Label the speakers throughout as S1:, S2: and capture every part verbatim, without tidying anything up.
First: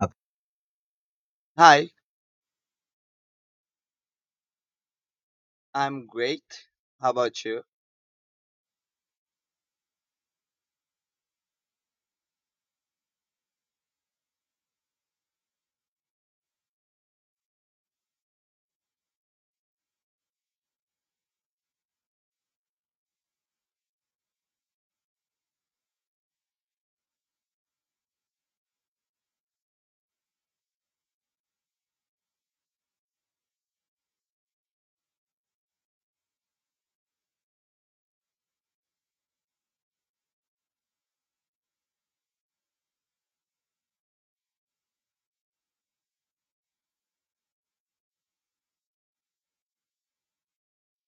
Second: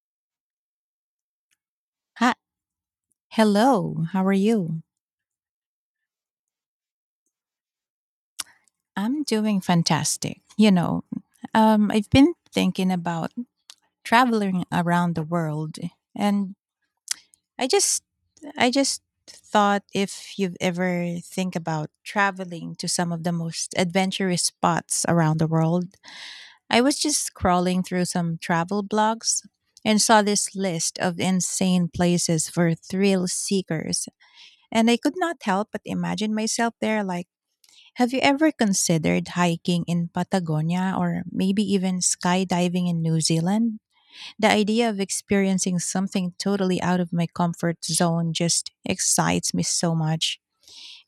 S1: Up- Hi,
S2: Hi. Hello. How are you?
S1: I'm great. How about you?
S2: I'm doing fantastic. You know, um, I've been thinking about traveling around the world, and I just, I just thought if you've ever think about traveling to some of the most adventurous spots around the world. I was just scrolling through some travel blogs and saw this list of insane places for thrill seekers, and I could not help but imagine myself there, like have you ever considered hiking in Patagonia or maybe even skydiving in New Zealand? The idea of experiencing something totally out of my comfort zone just excites me so much.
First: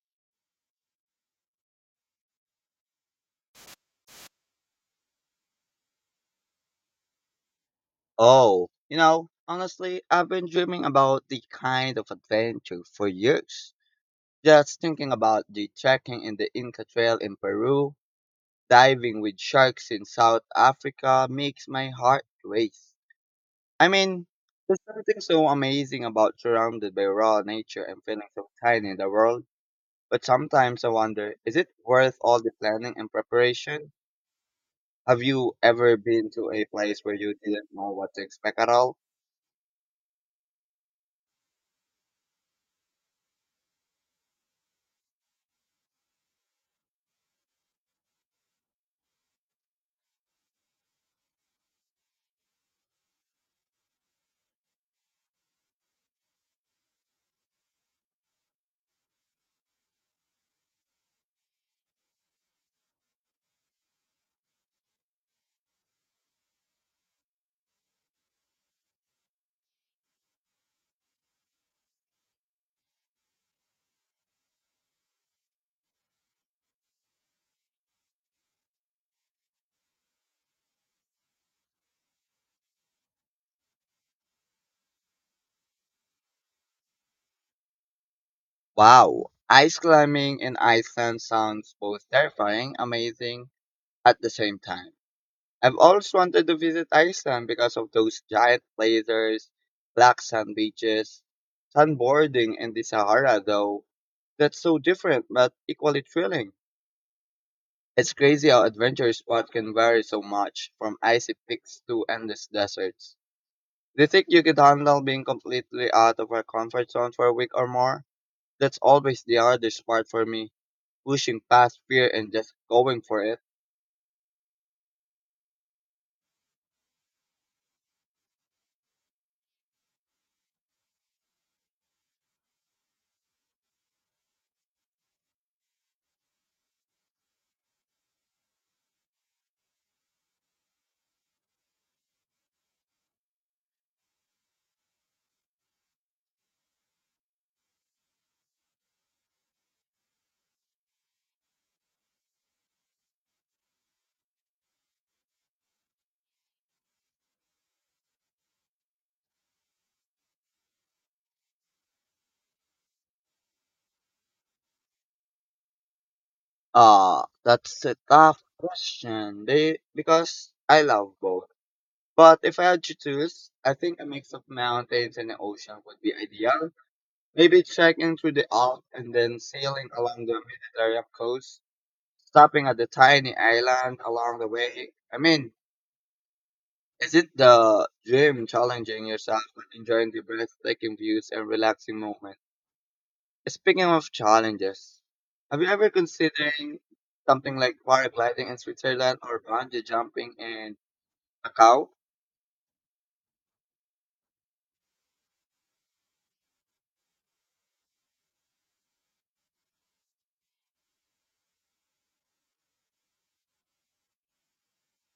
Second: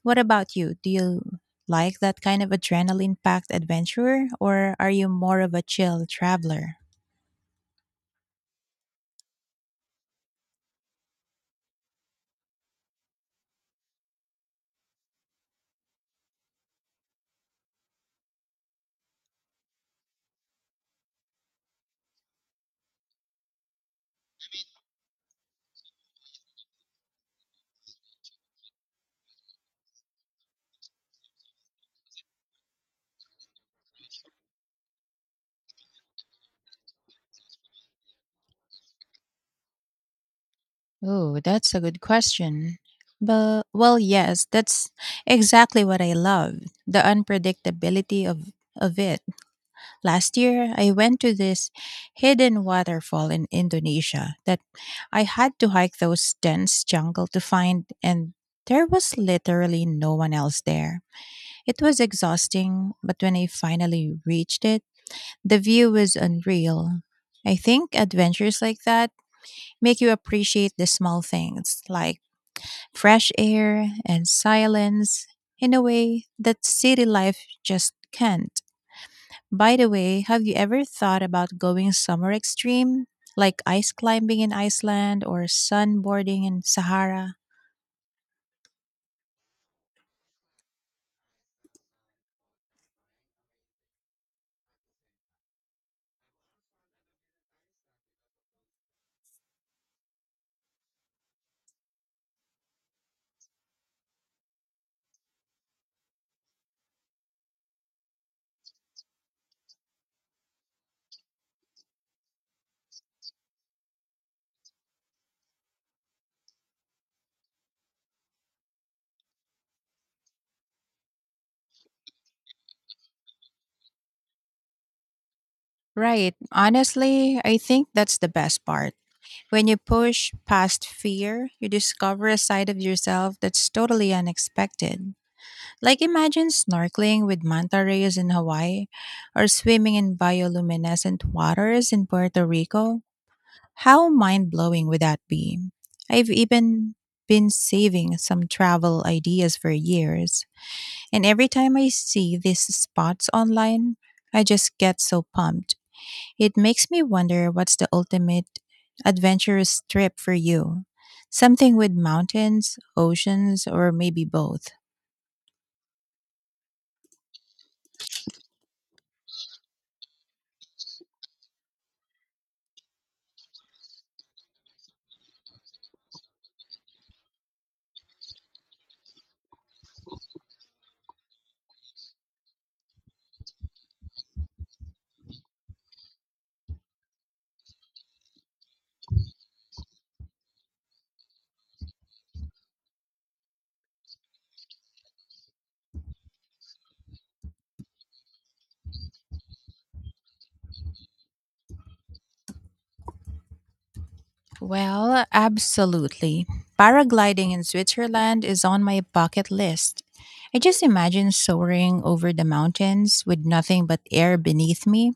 S2: What about you? Do you like that kind of adrenaline packed adventurer, or are you more of a chill traveler?
S1: Oh, You know, honestly, I've been dreaming about the kind of adventure for years. Just thinking about the trekking in the Inca Trail in Peru, diving with sharks in South Africa makes my heart race. I mean, there's something so amazing about surrounded by raw nature and feeling so tiny in the world. But sometimes I wonder, is it worth all the planning and preparation? Have you ever been to a place where you didn't know what to expect at all?
S2: Oh, that's a good question. But, well, yes, that's exactly what I love, the unpredictability of, of it. Last year, I went to this hidden waterfall in Indonesia that I had to hike those dense jungle to find, and there was literally no one else there. It was exhausting, but when I finally reached it, the view was unreal. I think adventures like that make you appreciate the small things, like fresh air and silence, in a way that city life just can't. By the way, have you ever thought about going somewhere extreme, like ice climbing in Iceland or sunboarding in Sahara?
S1: Wow, ice climbing in Iceland sounds both terrifying, amazing at the same time. I've always wanted to visit Iceland because of those giant blazers, black sand beaches, sunboarding in the Sahara though. That's so different but equally thrilling. It's crazy how adventure spot can vary so much from icy peaks to endless deserts. Do you think you could handle being completely out of our comfort zone for a week or more? That's always the hardest part for me. Pushing past fear and just going for it.
S2: Right. Honestly, I think that's the best part. When you push past fear, you discover a side of yourself that's totally unexpected. Like imagine snorkeling with manta rays in Hawaii or swimming in bioluminescent waters in Puerto Rico. How mind blowing would that be? I've even been saving some travel ideas for years, and every time I see these spots online, I just get so pumped. It makes me wonder, what's the ultimate adventurous trip for you? Something with mountains, oceans, or maybe both?
S1: Ah, that's a tough question. They because I love both. But if I had to choose, I think a mix of mountains and the ocean would be ideal. Maybe trekking through the Alps and then sailing along the Mediterranean coast, stopping at the tiny island along the way. I mean, is it the dream challenging yourself and enjoying the breathtaking views and relaxing moments? Speaking of challenges, have you ever considered something like paragliding in Switzerland or bungee jumping in Macau?
S2: Well, absolutely. Paragliding in Switzerland is on my bucket list. I just imagine soaring over the mountains with nothing but air beneath me.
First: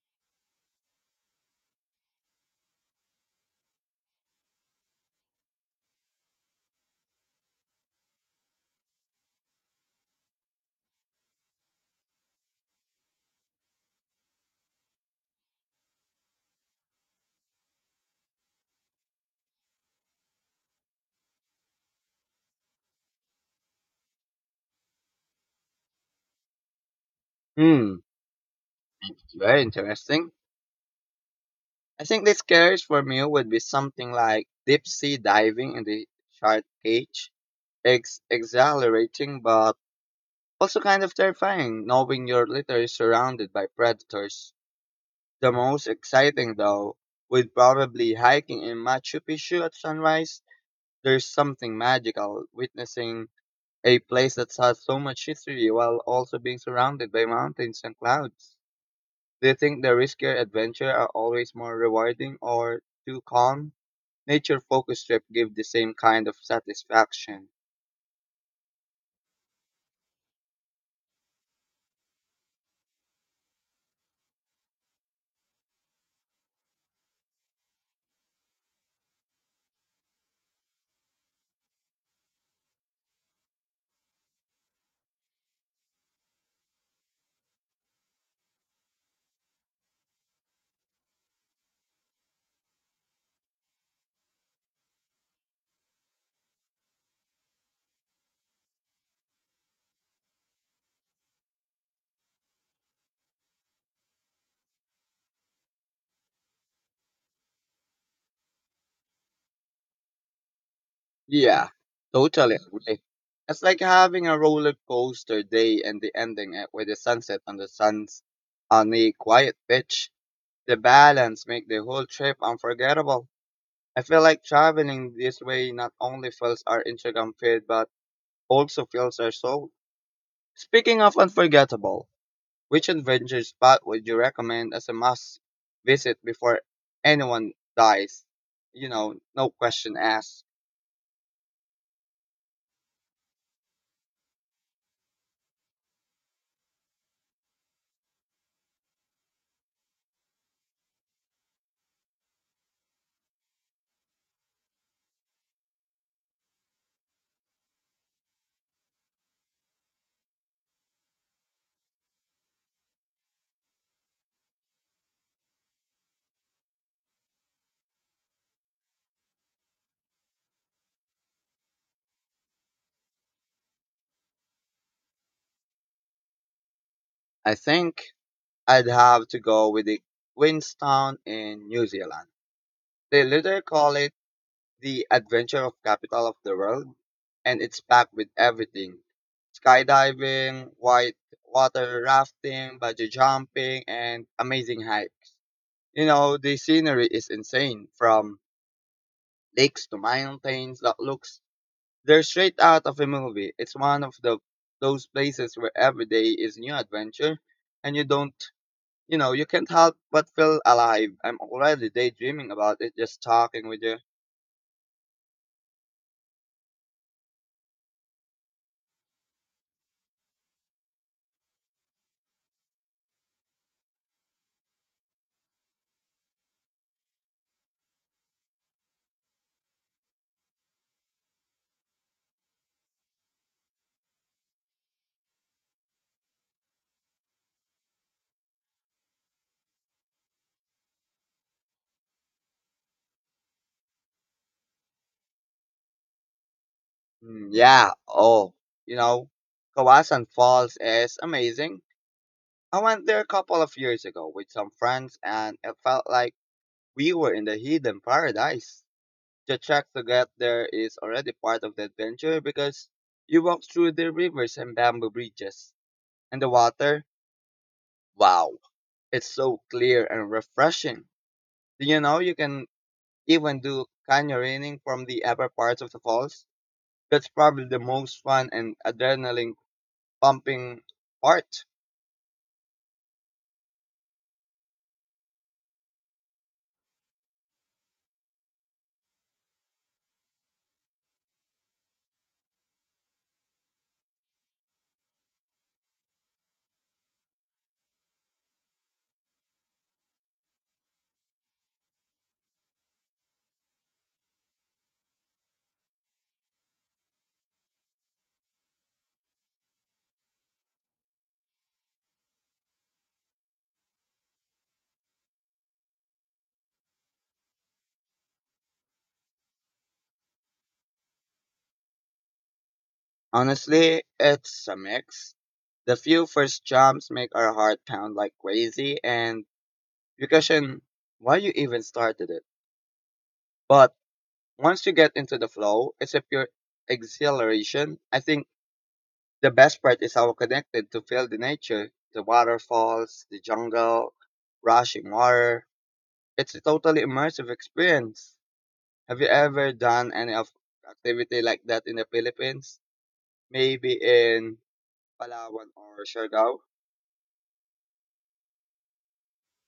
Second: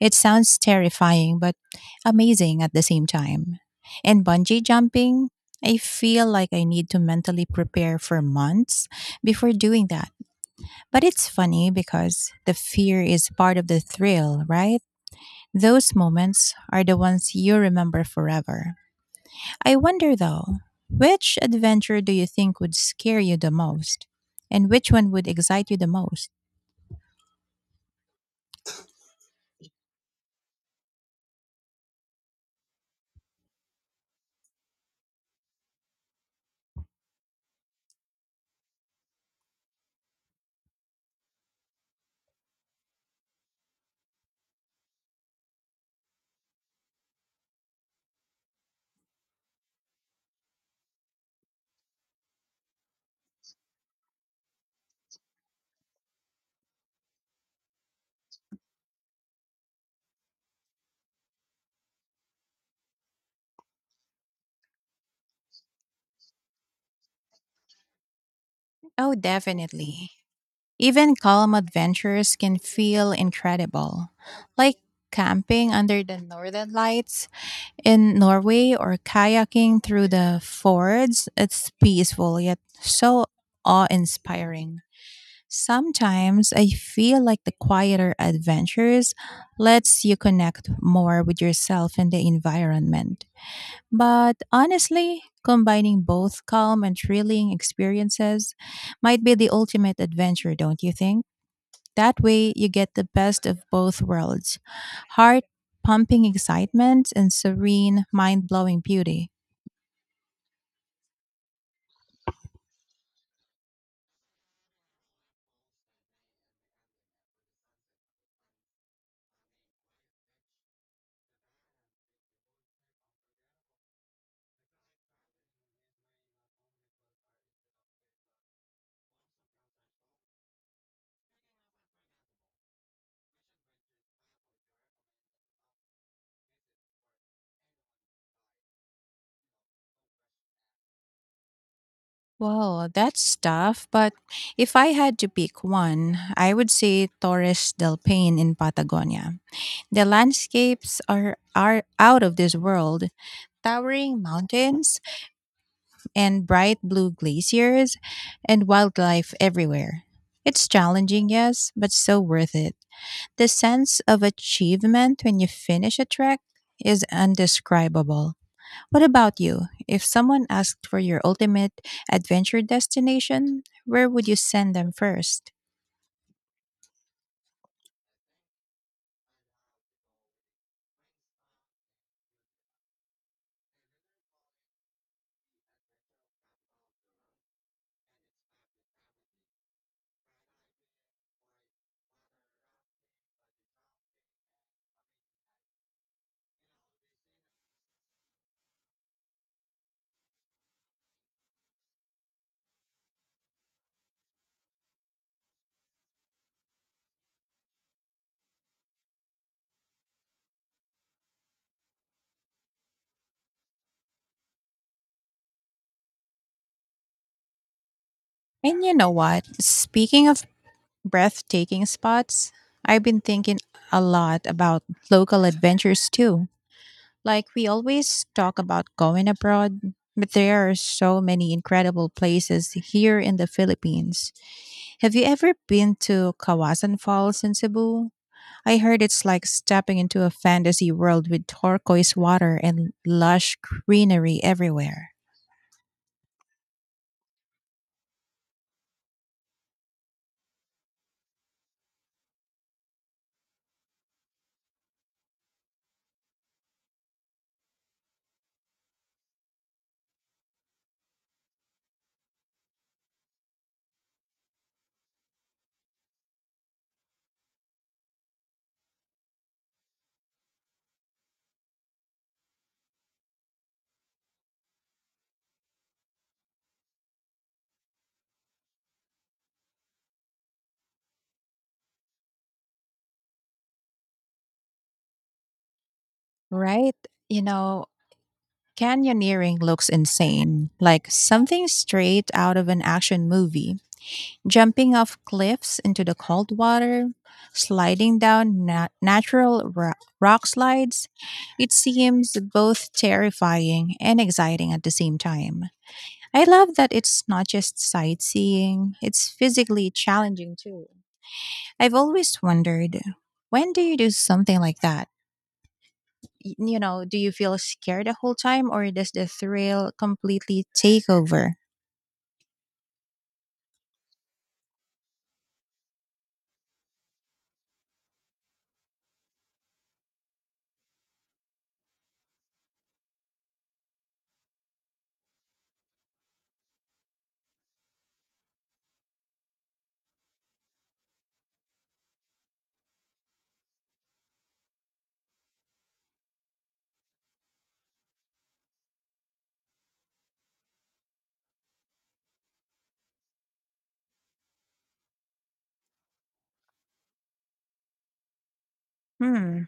S2: It sounds terrifying, but amazing at the same time. And bungee jumping, I feel like I need to mentally prepare for months before doing that. But it's funny because the fear is part of the thrill, right? Those moments are the ones you remember forever. I wonder though, which adventure do you think would scare you the most? And which one would excite you the most?
S1: Hmm, Very interesting. I think the scariest for me would be something like deep sea diving in the shark cage. It's exhilarating, but also kind of terrifying knowing you're literally surrounded by predators. The most exciting, though, would probably hiking in Machu Picchu at sunrise. There's something magical witnessing a place that has so much history while also being surrounded by mountains and clouds. Do you think the riskier adventure are always more rewarding, or too calm? Nature focused trip give the same kind of satisfaction.
S2: Oh, definitely. Even calm adventures can feel incredible, like camping under the northern lights in Norway or kayaking through the fords. It's peaceful yet so awe inspiring. Sometimes I feel like the quieter adventures lets you connect more with yourself and the environment. But honestly, combining both calm and thrilling experiences might be the ultimate adventure, don't you think? That way you get the best of both worlds. Heart pumping excitement and serene, mind blowing beauty.
S1: Yeah, totally agree. It's like having a roller coaster day and the ending it with the sunset on the sun's on a quiet beach. The balance make the whole trip unforgettable. I feel like traveling this way not only fills our Instagram feed but also fills our soul. Speaking of unforgettable, which adventure spot would you recommend as a must visit before anyone dies? You know, no question asked.
S2: Well, that's tough, but if I had to pick one, I would say Torres del Paine in Patagonia. The landscapes are, are out of this world, towering mountains and bright blue glaciers and wildlife everywhere. It's challenging, yes, but so worth it. The sense of achievement when you finish a trek is indescribable. What about you? If someone asked for your ultimate adventure destination, where would you send them first?
S1: I think I'd have to go with the Queenstown in New Zealand. They literally call it The Adventure of Capital of the World, and it's packed with everything. Skydiving, white water rafting, bungee jumping, and amazing hikes. You know, the scenery is insane from lakes to mountains that looks they're straight out of a movie. It's one of the those places where every day is new adventure and you don't you know, you can't help but feel alive. I'm already daydreaming about it just talking with you.
S2: And you know what? Speaking of breathtaking spots, I've been thinking a lot about local adventures too. Like, we always talk about going abroad, but there are so many incredible places here in the Philippines. Have you ever been to Kawasan Falls in Cebu? I heard it's like stepping into a fantasy world with turquoise water and lush greenery everywhere.
S1: Mm, Yeah, oh, you know, Kawasan Falls is amazing. I went there a couple of years ago with some friends and it felt like we were in the hidden paradise. The trek to get there is already part of the adventure because you walk through the rivers and bamboo bridges. And the water, wow, it's so clear and refreshing. Do you know, you can even do canyoning from the upper parts of the falls. That's probably the most fun and adrenaline pumping part.
S2: Right? You know, canyoneering looks insane, like something straight out of an action movie. Jumping off cliffs into the cold water, sliding down na- natural ro- rock slides, it seems both terrifying and exciting at the same time. I love that it's not just sightseeing, it's physically challenging too. I've always wondered, when do you do something like that? Y- You know, do you feel scared the whole time or does the thrill completely take over?
S1: Honestly, it's a mix. The few first jumps make our heart pound like crazy and you question why you even started it. But once you get into the flow, it's a pure exhilaration. I think the best part is how connected to feel the nature, the waterfalls, the jungle, rushing water. It's a totally immersive experience. Have you ever done any of activity like that in the Philippines? Maybe in Palawan or Siargao.
S2: Hmm,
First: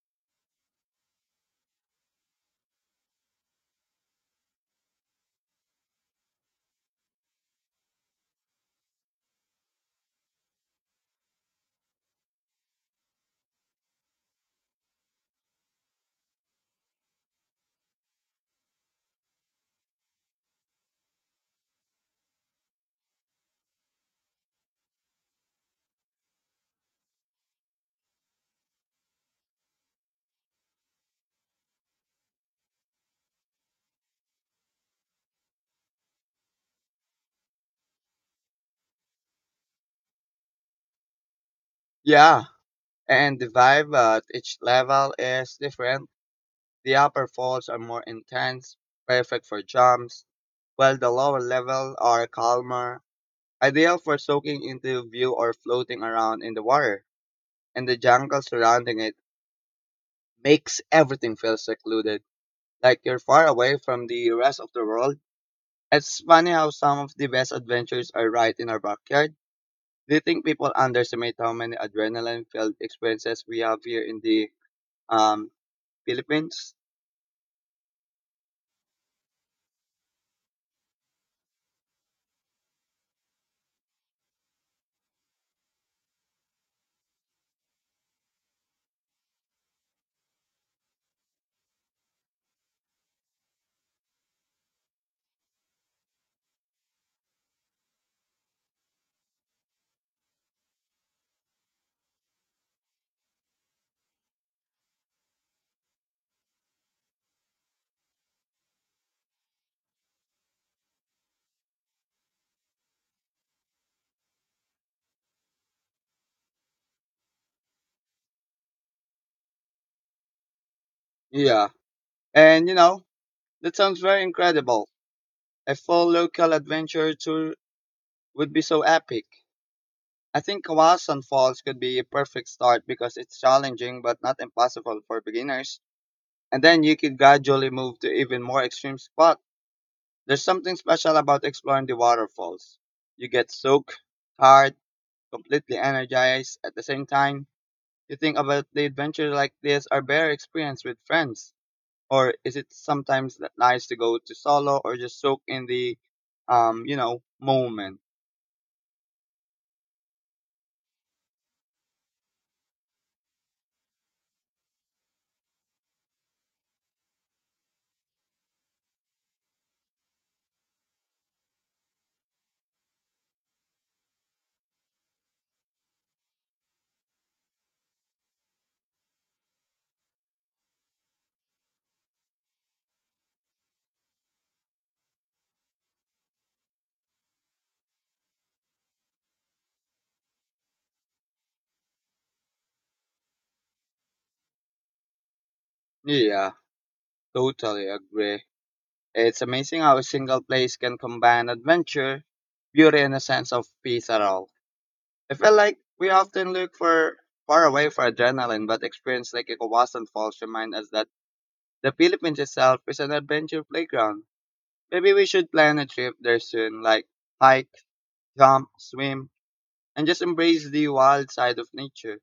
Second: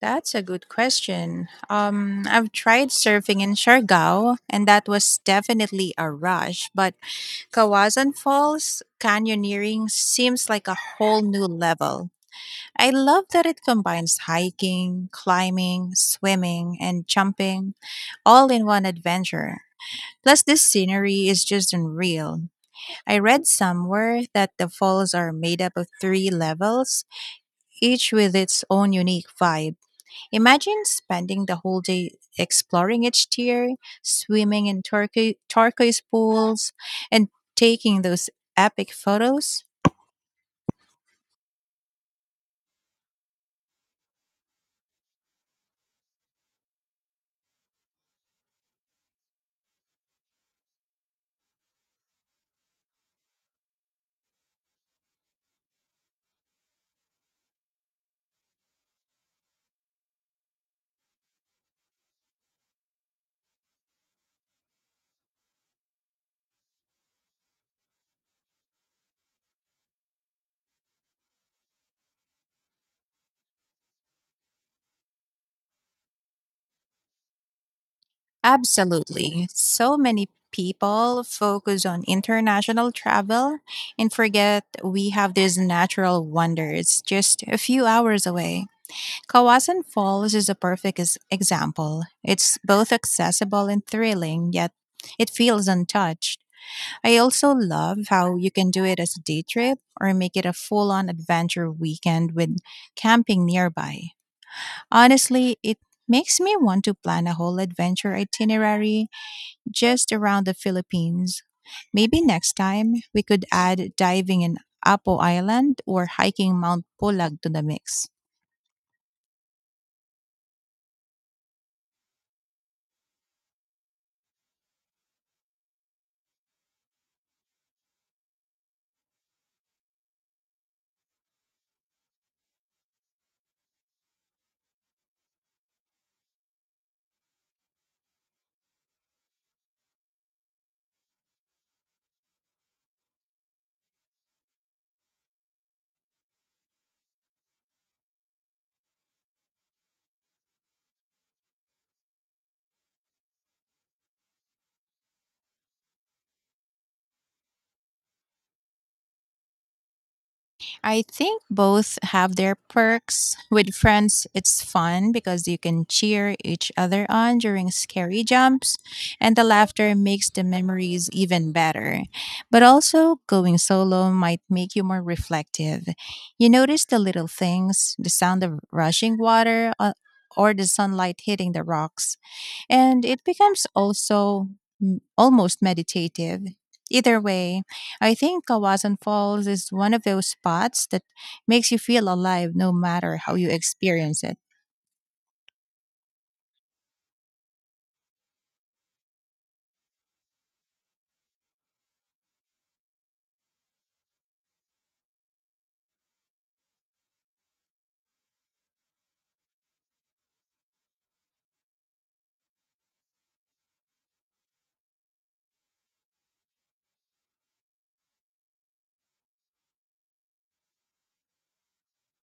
S2: that's a good question. Um, I've tried surfing in Siargao, and that was definitely a rush, but Kawasan Falls canyoneering seems like a whole new level. I love that it combines hiking, climbing, swimming, and jumping all in one adventure. Plus, this scenery is just unreal. I read somewhere that the falls are made up of three levels, each with its own unique vibe. Imagine spending the whole day exploring each tier, swimming in turquo- turquoise pools, and taking those epic photos.
S1: Yeah, and the vibe at each level is different. The upper falls are more intense, perfect for jumps, while the lower level are calmer, ideal for soaking into view or floating around in the water. And the jungle surrounding it makes everything feel secluded, like you're far away from the rest of the world. It's funny how some of the best adventures are right in our backyard. Do you think people underestimate how many adrenaline-filled experiences we have here in the um, Philippines?
S2: Absolutely. So many people focus on international travel and forget we have these natural wonders just a few hours away. Kawasan Falls is a perfect ex- example. It's both accessible and thrilling, yet it feels untouched. I also love how you can do it as a day trip or make it a full on adventure weekend with camping nearby. Honestly, it makes me want to plan a whole adventure itinerary just around the Philippines. Maybe next time we could add diving in Apo Island or hiking Mount Pulag to the mix.
S1: Yeah, and you know that sounds very incredible. A full local adventure tour would be so epic. I think Kawasan Falls could be a perfect start because it's challenging but not impossible for beginners. And then you could gradually move to even more extreme spot. There's something special about exploring the waterfalls. You get soaked, tired, completely energized at the same time. You think about the adventures like this are better experienced with friends, or is it sometimes that nice to go to solo or just soak in the, um, you know, moment?
S2: I think both have their perks. With friends, it's fun because you can cheer each other on during scary jumps, and the laughter makes the memories even better. But also, going solo might make you more reflective. You notice the little things, the sound of rushing water, uh, or the sunlight hitting the rocks, and it becomes also m- almost meditative. Either way, I think Kawasan Falls is one of those spots that makes you feel alive no matter how you experience it.
S1: Yeah, totally agree. It's amazing how a single place can combine adventure, beauty, and a sense of peace at all. I feel like we often look for far away for adrenaline, but experience like Ikawasan Falls remind us that the Philippines itself is an adventure playground. Maybe we should plan a trip there soon, like hike jump, swim, and just embrace the wild side of nature.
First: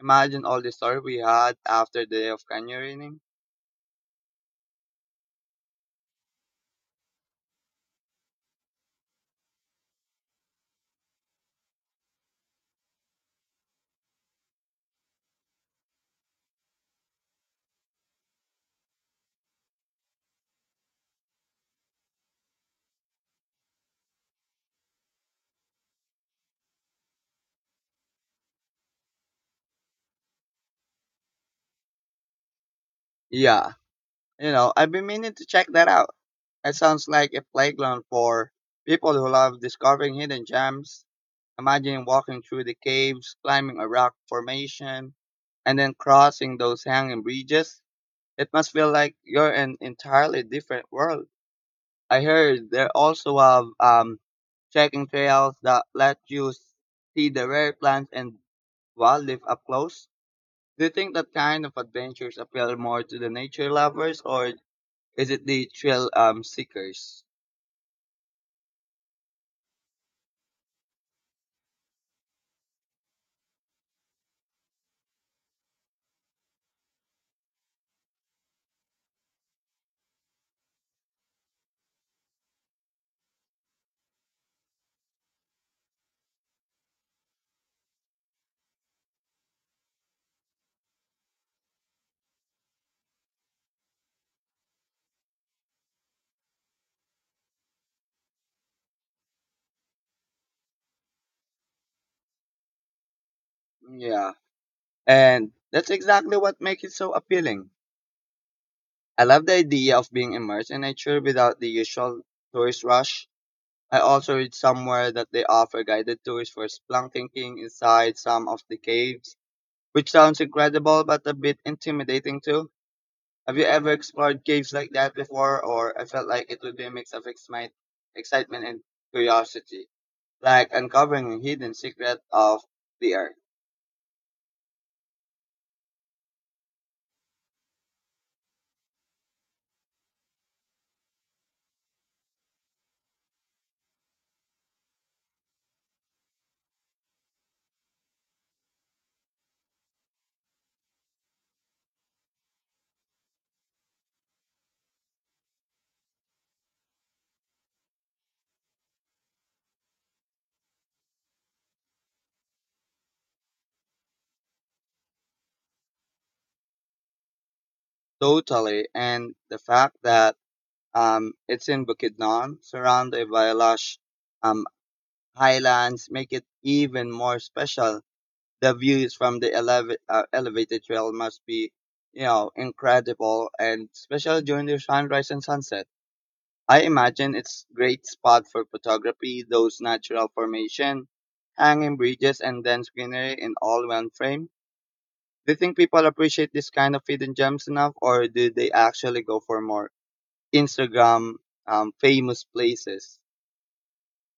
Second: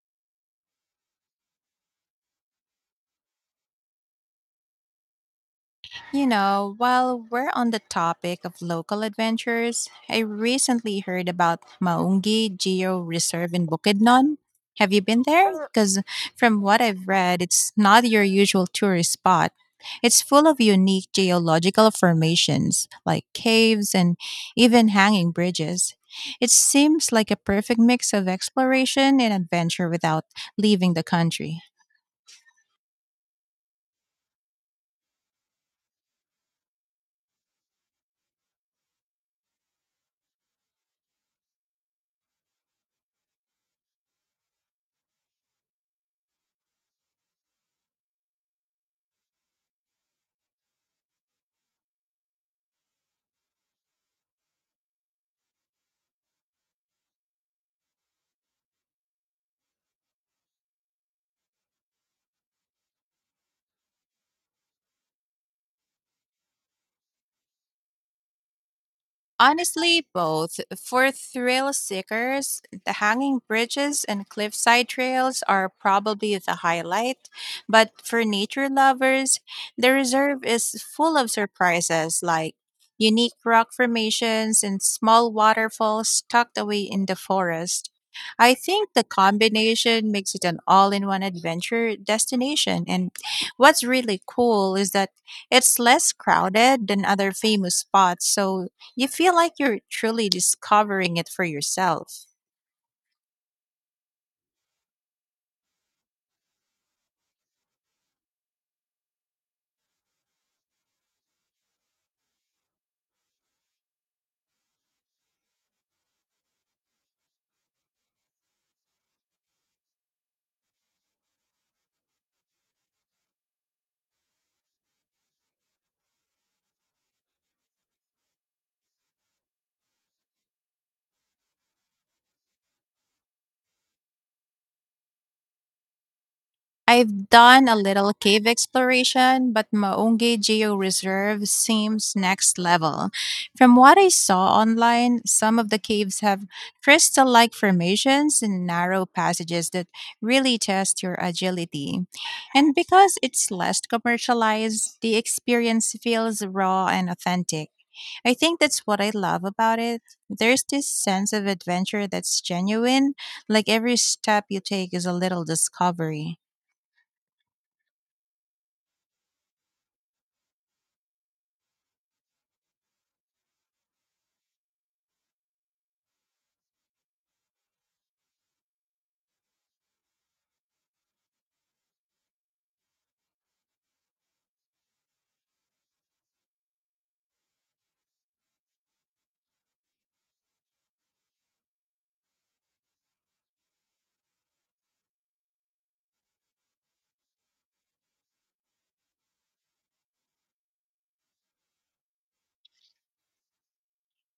S1: Imagine all the story we had after the day of canyoning.
S2: You know, while we're on the topic of local adventures, I recently heard about Maungi Geo Reserve in Bukidnon. Have you been there? Uh, Because from what I've read, it's not your usual tourist spot. It's full of unique geological formations like caves and even hanging bridges. It seems like a perfect mix of exploration and adventure without leaving the country.
S1: Yeah, you know, I've been meaning to check that out. It sounds like a playground for people who love discovering hidden gems. Imagine walking through the caves, climbing a rock formation, and then crossing those hanging bridges. It must feel like you're in entirely different world. I heard they also have um, trekking trails that let you s- see the rare plants and wildlife up close. Do you think that kind of adventures appeal more to the nature lovers or is it the thrill um, seekers?
S2: Honestly, both. For thrill seekers, the hanging bridges and cliffside trails are probably the highlight. But for nature lovers, the reserve is full of surprises, like unique rock formations and small waterfalls tucked away in the forest. I think the combination makes it an all in one adventure destination. And what's really cool is that it's less crowded than other famous spots, so you feel like you're truly discovering it for yourself.
S1: Yeah, and that's exactly what makes it so appealing. I love the idea of being immersed in nature without the usual tourist rush. I also read somewhere that they offer guided tours for spelunking inside some of the caves which sounds incredible but a bit intimidating too. Have you ever explored caves like that before, or I felt like it would be a mix of excite- excitement and curiosity, like uncovering a hidden secret of the earth?
S2: I've done a little cave exploration, but Maungay Geo Reserve seems next level. From what I saw online, some of the caves have crystal like formations and narrow passages that really test your agility. And because it's less commercialized, the experience feels raw and authentic. I think that's what I love about it. There's this sense of adventure that's genuine, like every step you take is a little discovery.
S1: Totally, and the fact that um, it's in Bukidnon, surrounded by lush um, highlands, make it even more special. The views from the eleva- uh, elevated trail must be, you know, incredible, and especially during the sunrise and sunset. I imagine it's great spot for photography, those natural formation, hanging bridges and dense greenery in all one frame. Do you think people appreciate this kind of hidden gems enough or do they actually go for more Instagram um, famous places?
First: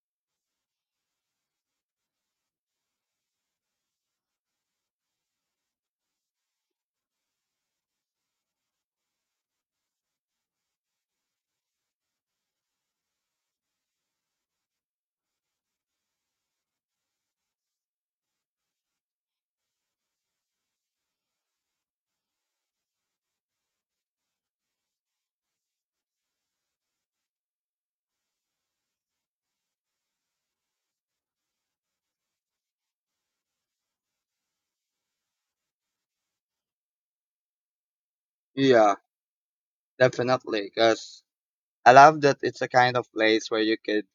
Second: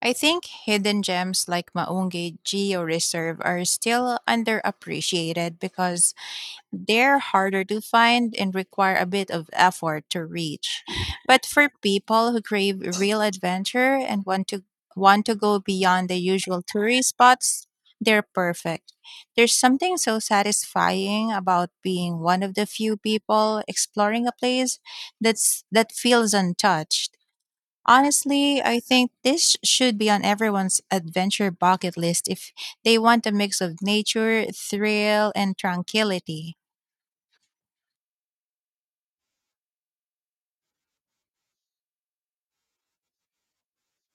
S2: I think hidden gems like Maungay Geo Reserve are still underappreciated because they're harder to find and require a bit of effort to reach. But for people who crave real adventure and want to want to go beyond the usual tourist spots, they're perfect. There's something so satisfying about being one of the few people exploring a place that's that feels untouched. Honestly, I think this should be on everyone's adventure bucket list if they want a mix of nature, thrill, and tranquility.
S1: Yeah, definitely because I love that it's a kind of place where you could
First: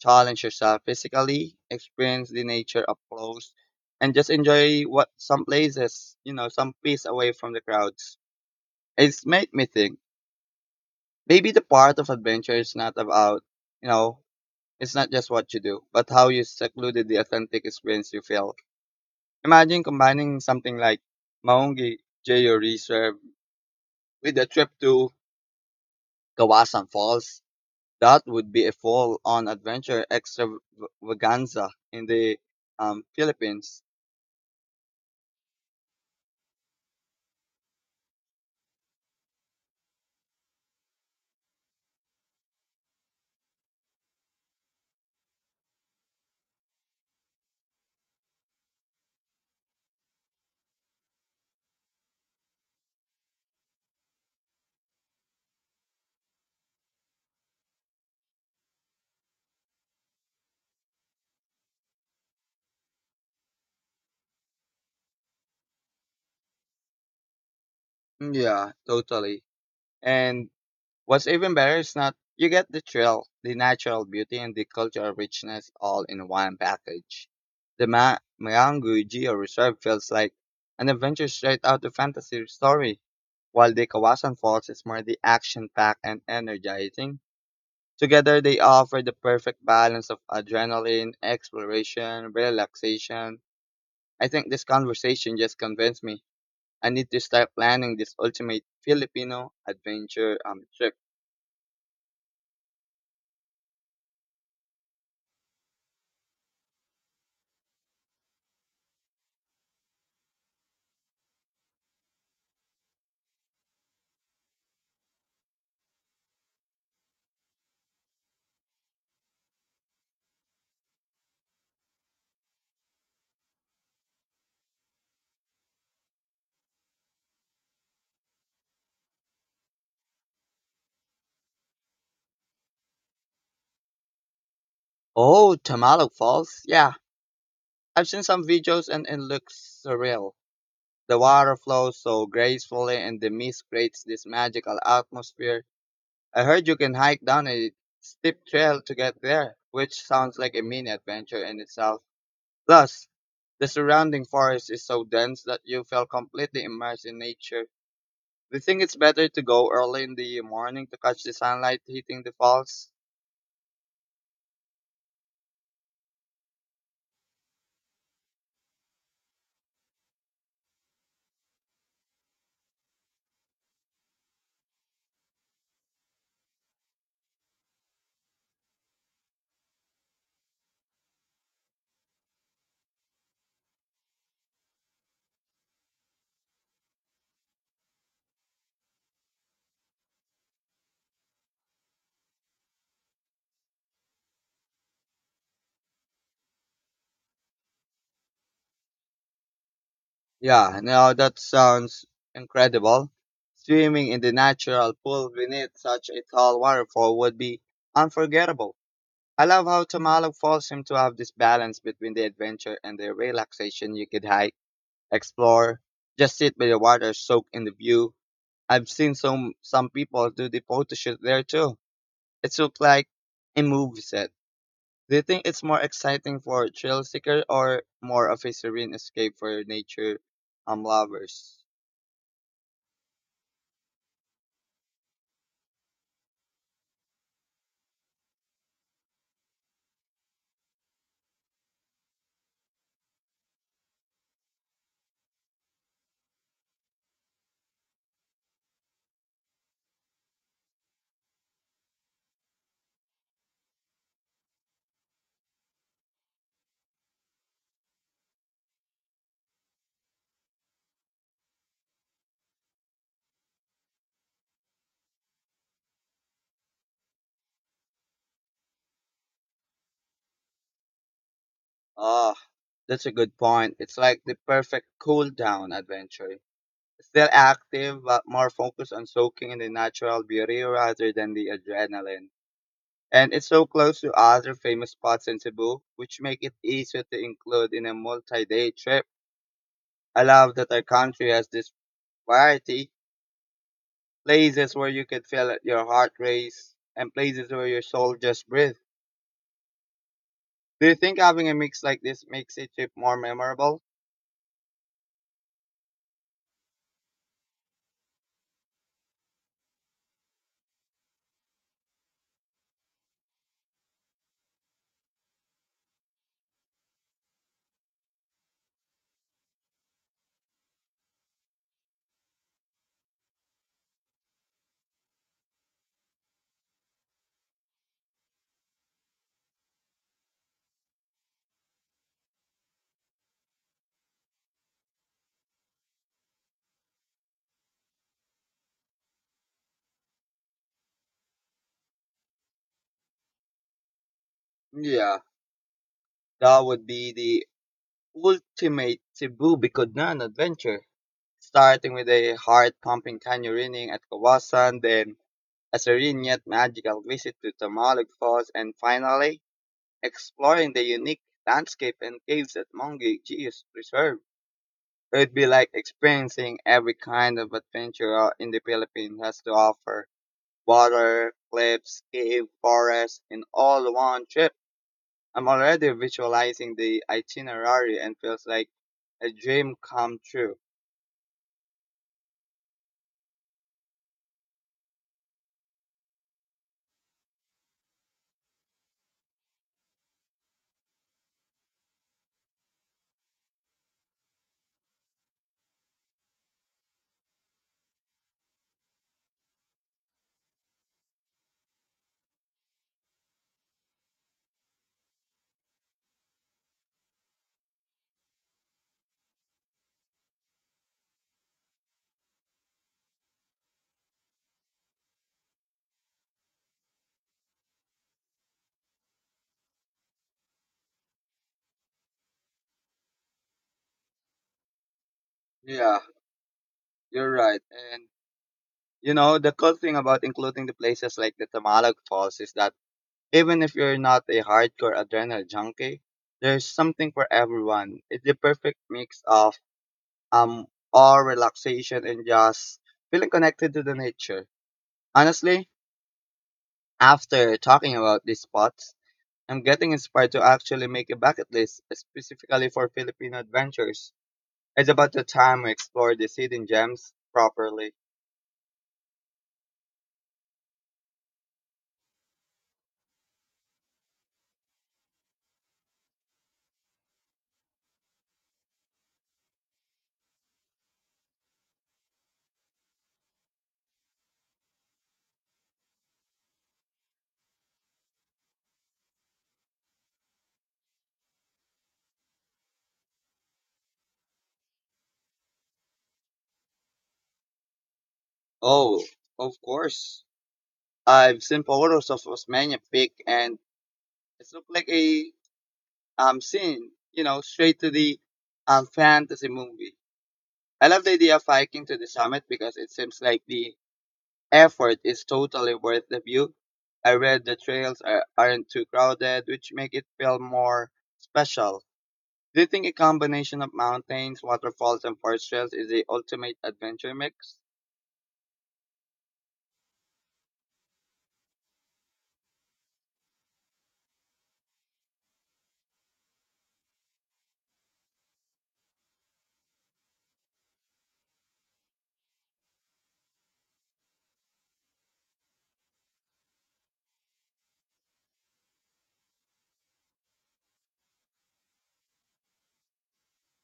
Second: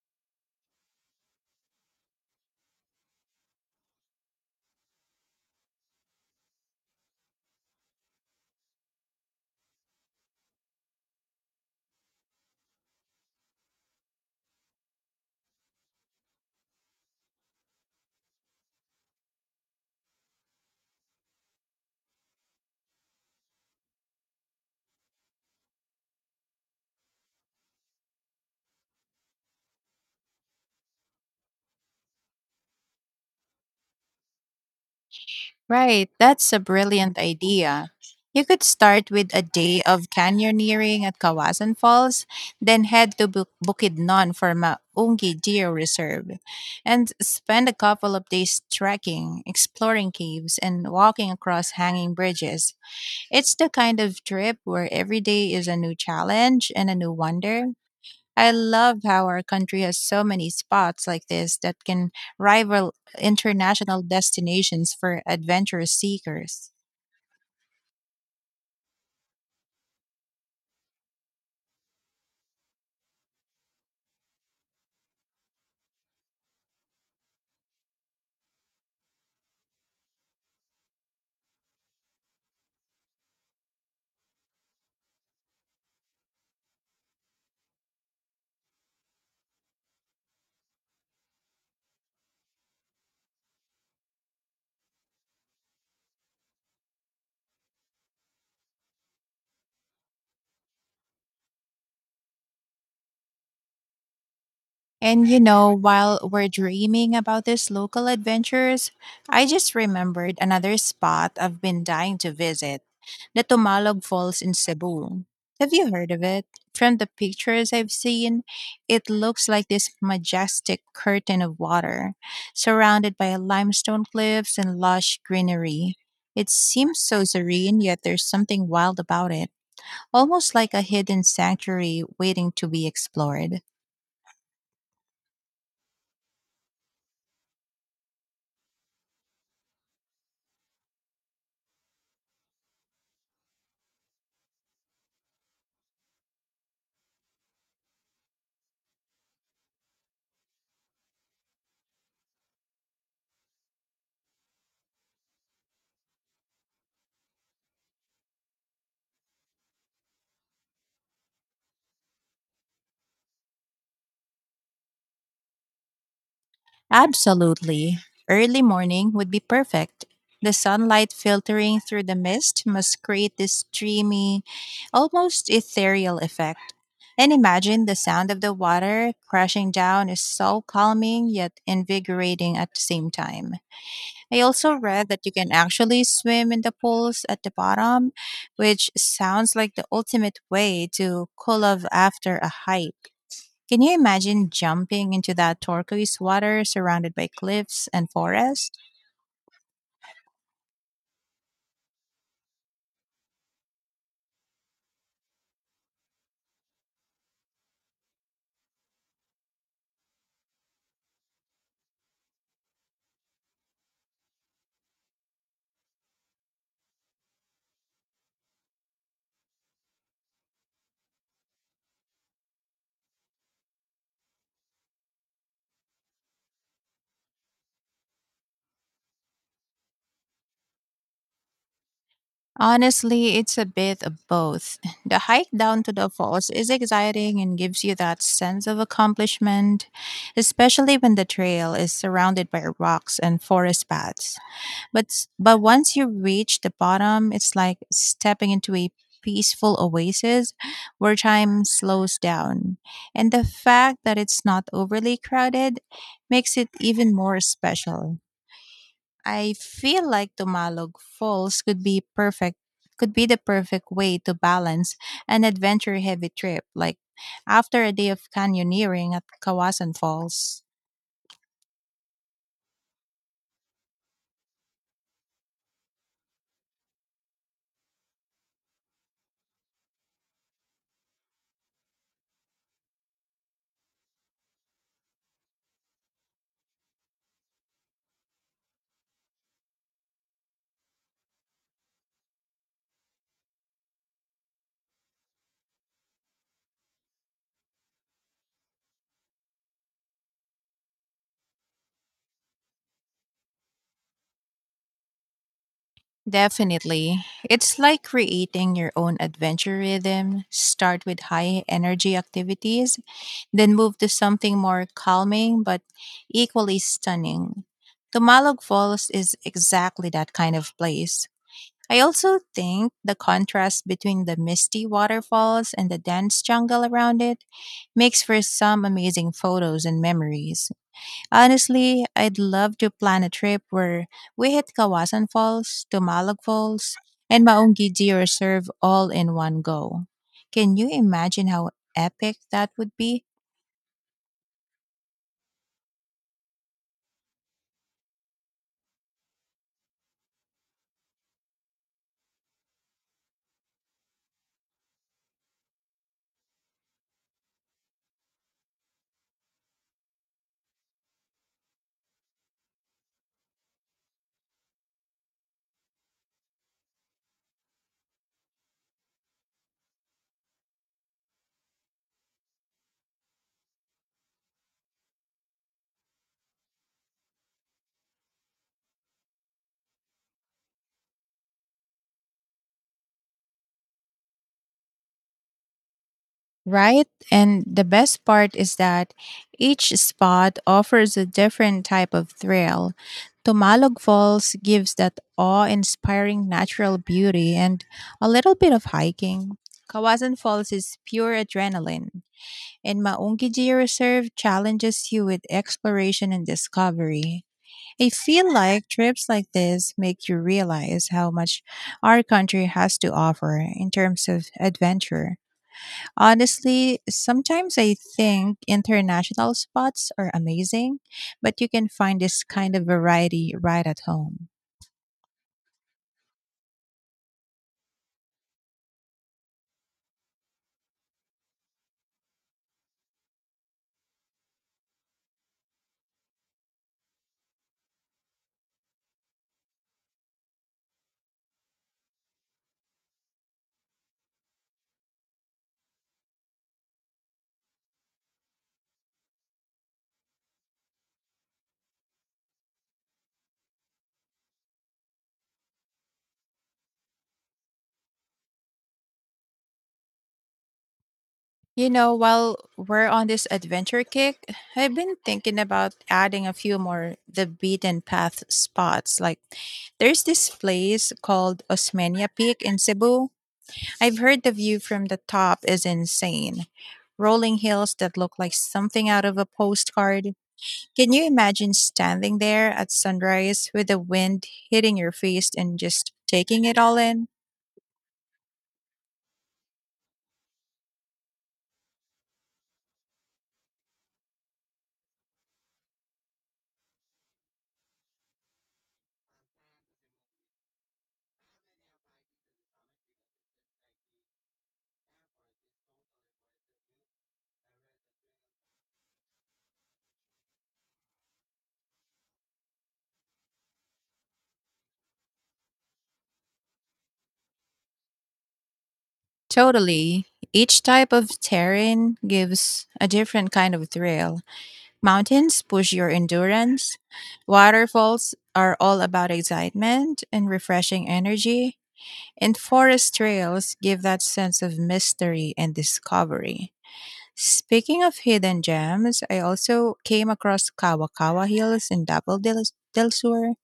S1: challenge yourself physically, experience the nature up close and just enjoy what some places, you know, some peace away from the crowds. It's made me think. Maybe the part of adventure is not about, you know, it's not just what you do, but how you secluded the authentic experience you feel. Imagine combining something like Maungi Jeyo Reserve with a trip to Kawasan Falls. That would be a full-on adventure extravaganza in the um, Philippines.
S2: Right, that's a brilliant idea. You could start with a day of canyoneering at Kawasan Falls, then head to Bu- Bukidnon for Maungi Geo Reserve, and spend a couple of days trekking, exploring caves, and walking across hanging bridges. It's the kind of trip where every day is a new challenge and a new wonder. I love how our country has so many spots like this that can rival international destinations for adventurous seekers.
S1: Mm, Yeah, totally. And what's even better is not you get the thrill, the natural beauty, and the cultural richness all in one package. The Ma- Marangu Geo Reserve feels like an adventure straight out of fantasy story, while the Kawasan Falls is more the action-packed and energizing. Together, they offer the perfect balance of adrenaline, exploration, relaxation. I think this conversation just convinced me I need to start planning this ultimate Filipino adventure um, trip.
S2: And you know, while we're dreaming about these local adventures, I just remembered another spot I've been dying to visit, the Tumalog Falls in Cebu. Have you heard of it? From the pictures I've seen, it looks like this majestic curtain of water, surrounded by limestone cliffs and lush greenery. It seems so serene, yet there's something wild about it, almost like a hidden sanctuary waiting to be explored.
S1: Oh, Tamalo Falls. Yeah, I've seen some videos and it looks surreal. The water flows so gracefully and the mist creates this magical atmosphere. I heard you can hike down a steep trail to get there, which sounds like a mini adventure in itself. Plus, the surrounding forest is so dense that you feel completely immersed in nature. Do you think it's better to go early in the morning to catch the sunlight hitting the falls?
S2: Absolutely. Early morning would be perfect. The sunlight filtering through the mist must create this dreamy, almost ethereal effect. And imagine the sound of the water crashing down is so calming yet invigorating at the same time. I also read that you can actually swim in the pools at the bottom, which sounds like the ultimate way to cool off after a hike. Can you imagine jumping into that turquoise water surrounded by cliffs and forest?
S1: Yeah, now that sounds incredible. Swimming in the natural pool beneath such a tall waterfall would be unforgettable. I love how Tamalog Falls seem to have this balance between the adventure and the relaxation. You could hike, explore, just sit by the water, soak in the view. I've seen some some people do the photo shoot there too. It looks like a movie set. Do you think it's more exciting for thrill seeker or more of a serene escape for nature um lovers?
S2: Honestly, it's a bit of both. The hike down to the falls is exciting and gives you that sense of accomplishment, especially when the trail is surrounded by rocks and forest paths. But s- but once you reach the bottom, it's like stepping into a peaceful oasis where time slows down. And the fact that it's not overly crowded makes it even more special. I feel like Tumalog Falls could be perfect could be the perfect way to balance an adventure heavy trip, like after a day of canyoneering at Kawasan Falls.
S1: Ah, that's a good point. It's like the perfect cool down adventure. Still active, but more focused on soaking in the natural beauty rather than the adrenaline. And it's so close to other famous spots in Cebu, which make it easier to include in a multi-day trip. I love that our country has this variety, places where you can feel your heart race and places where your soul just breathes. Do you think having a mix like this makes a trip more memorable?
S2: Definitely. It's like creating your own adventure rhythm. Start with high energy activities, then move to something more calming but equally stunning. Tumalog Falls is exactly that kind of place. I also think the contrast between the misty waterfalls and the dense jungle around it makes for some amazing photos and memories. Honestly, I'd love to plan a trip where we hit Kawasan Falls, Tumalog Falls, and Maungidi Reserve all in one go. Can you imagine how epic that would be?
S1: Yeah, that would be the ultimate Cebu Biconan adventure, starting with a heart-pumping canyoneering at Kawasan, then a serene yet magical visit to Tamalog Falls, and finally exploring the unique landscape and caves at Mongi Geos Preserve. It'd be like experiencing every kind of adventure uh, in the Philippines has to offer: water, cliffs, cave, forest, in all one trip. I'm already visualizing the itinerary and feels like a dream come true.
S2: Right? And the best part is that each spot offers a different type of thrill. Tumalog Falls gives that awe inspiring natural beauty and a little bit of hiking. Kawasan Falls is pure adrenaline, and Maungkiji Reserve challenges you with exploration and discovery. I feel like trips like this make you realize how much our country has to offer in terms of adventure. Honestly, sometimes I think international spots are amazing, but you can find this kind of variety right at home.
S1: Yeah, you're right. And you know, the cool thing about including the places like the Tamalog Falls is that even if you're not a hardcore adrenaline junkie, there's something for everyone. It's the perfect mix of um awe, relaxation, and just feeling connected to the nature. Honestly, after talking about these spots, I'm getting inspired to actually make a bucket list specifically for Filipino adventures. It's about the time we explore the hidden gems properly.
S2: You know, while we're on this adventure kick, I've been thinking about adding a few more the beaten path spots. Like, there's this place called Osmeña Peak in Cebu. I've heard the view from the top is insane. Rolling hills that look like something out of a postcard. Can you imagine standing there at sunrise with the wind hitting your face and just taking it all in?
S1: Oh, of course. I've seen photos of Osmeña Peak and it looked like a um scene, you know, straight to the um fantasy movie. I love the idea of hiking to the summit because it seems like the effort is totally worth the view. I read the trails are, aren't too crowded, which make it feel more special. Do you think a combination of mountains, waterfalls, and forest trails is the ultimate adventure mix?
S2: Totally. Each type of terrain gives a different kind of thrill. Mountains push your endurance. Waterfalls are all about excitement and refreshing energy. And forest trails give that sense of mystery and discovery. Speaking of hidden gems, I also came across Kawakawa Hills in Double Del Del Sur.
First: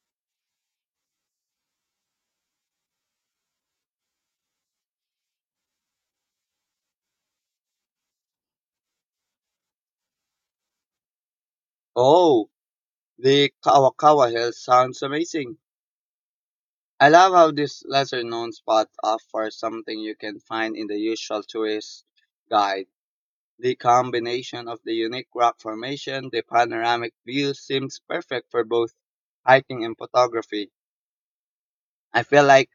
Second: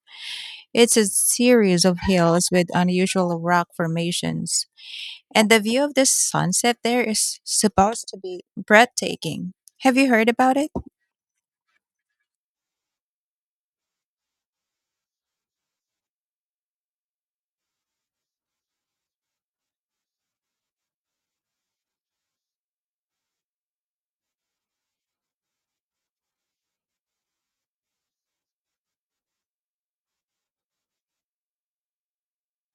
S2: It's a series of hills with unusual rock formations, and the view of the sunset there is supposed to be breathtaking. Have you heard about it?
S1: Oh, the Kawakawa Hills sounds amazing. I love how this lesser known spot offers something you can find in the usual tourist guide. The combination of the unique rock formation, the panoramic view seems perfect for both hiking and photography. I feel like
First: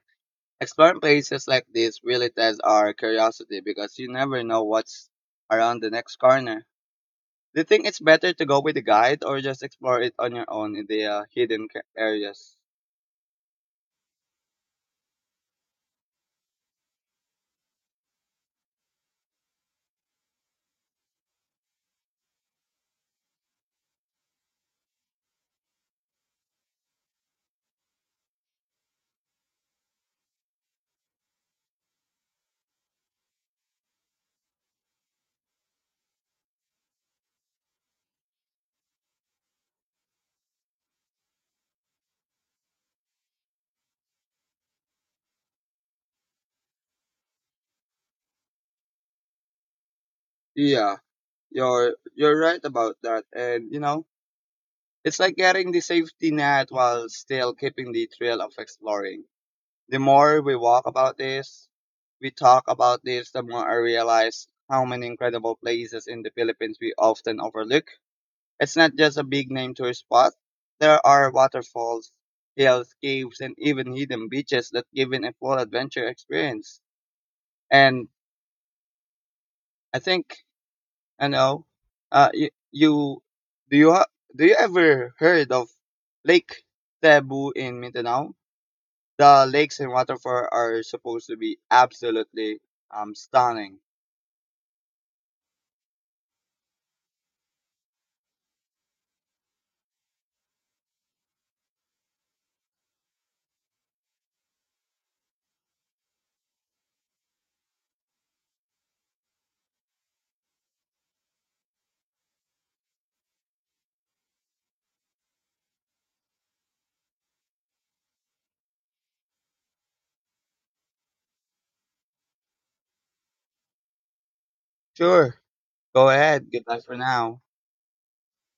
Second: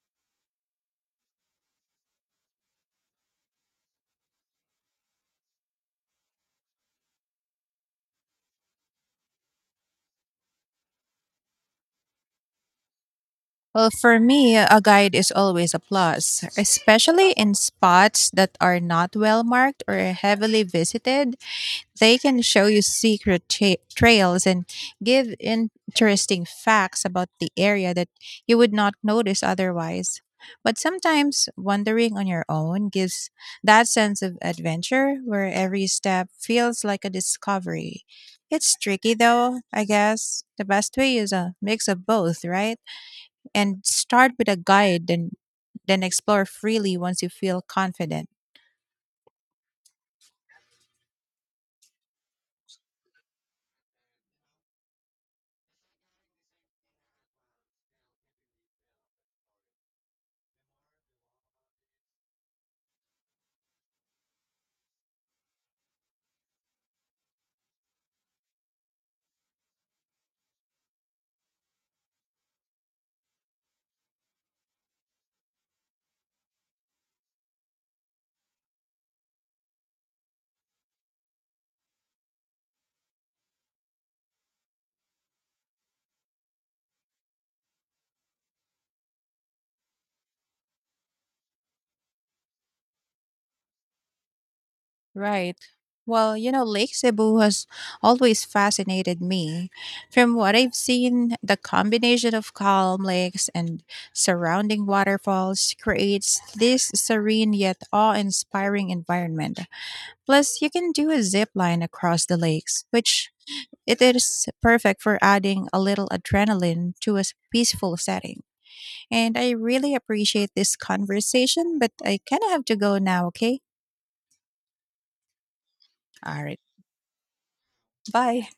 S1: exploring places like this really tests our curiosity because you never know what's around the next corner. Do you think it's better to go with a guide or just explore it on your own in the uh, hidden ca- areas?
S2: Well, for me, a guide is always a plus, especially in spots that are not well marked or heavily visited. They can show you secret tra- trails and give interesting facts about the area that you would not notice otherwise. But sometimes wandering on your own gives that sense of adventure where every step feels like a discovery. It's tricky though, I guess. The best way is a mix of both, right? And start with a guide and then explore freely once you feel confident.
S1: Yeah, you're you're right about that, and you know it's like getting the safety net while still keeping the thrill of exploring. The more we walk about this, we talk about this, the more I realize how many incredible places in the Philippines we often overlook. It's not just a big name tourist spot. There are waterfalls, hills, caves, and even hidden beaches that give it a full adventure experience. And I think I know. Uh, you, you do you ha- do you ever heard of Lake Cebu in Mindanao? The lakes and waterfall are supposed to be absolutely um stunning.
S2: Right. Well, you know, Lake Cebu has always fascinated me. From what I've seen, the combination of calm lakes and surrounding waterfalls creates this serene yet awe inspiring environment. Plus, you can do a zip line across the lakes, which it is perfect for adding a little adrenaline to a s- peaceful setting. And I really appreciate this conversation, but I kind of have to go now, okay?
S1: Sure, go
S2: All
S1: ahead.
S2: right.
S1: Goodbye for now.
S2: Bye.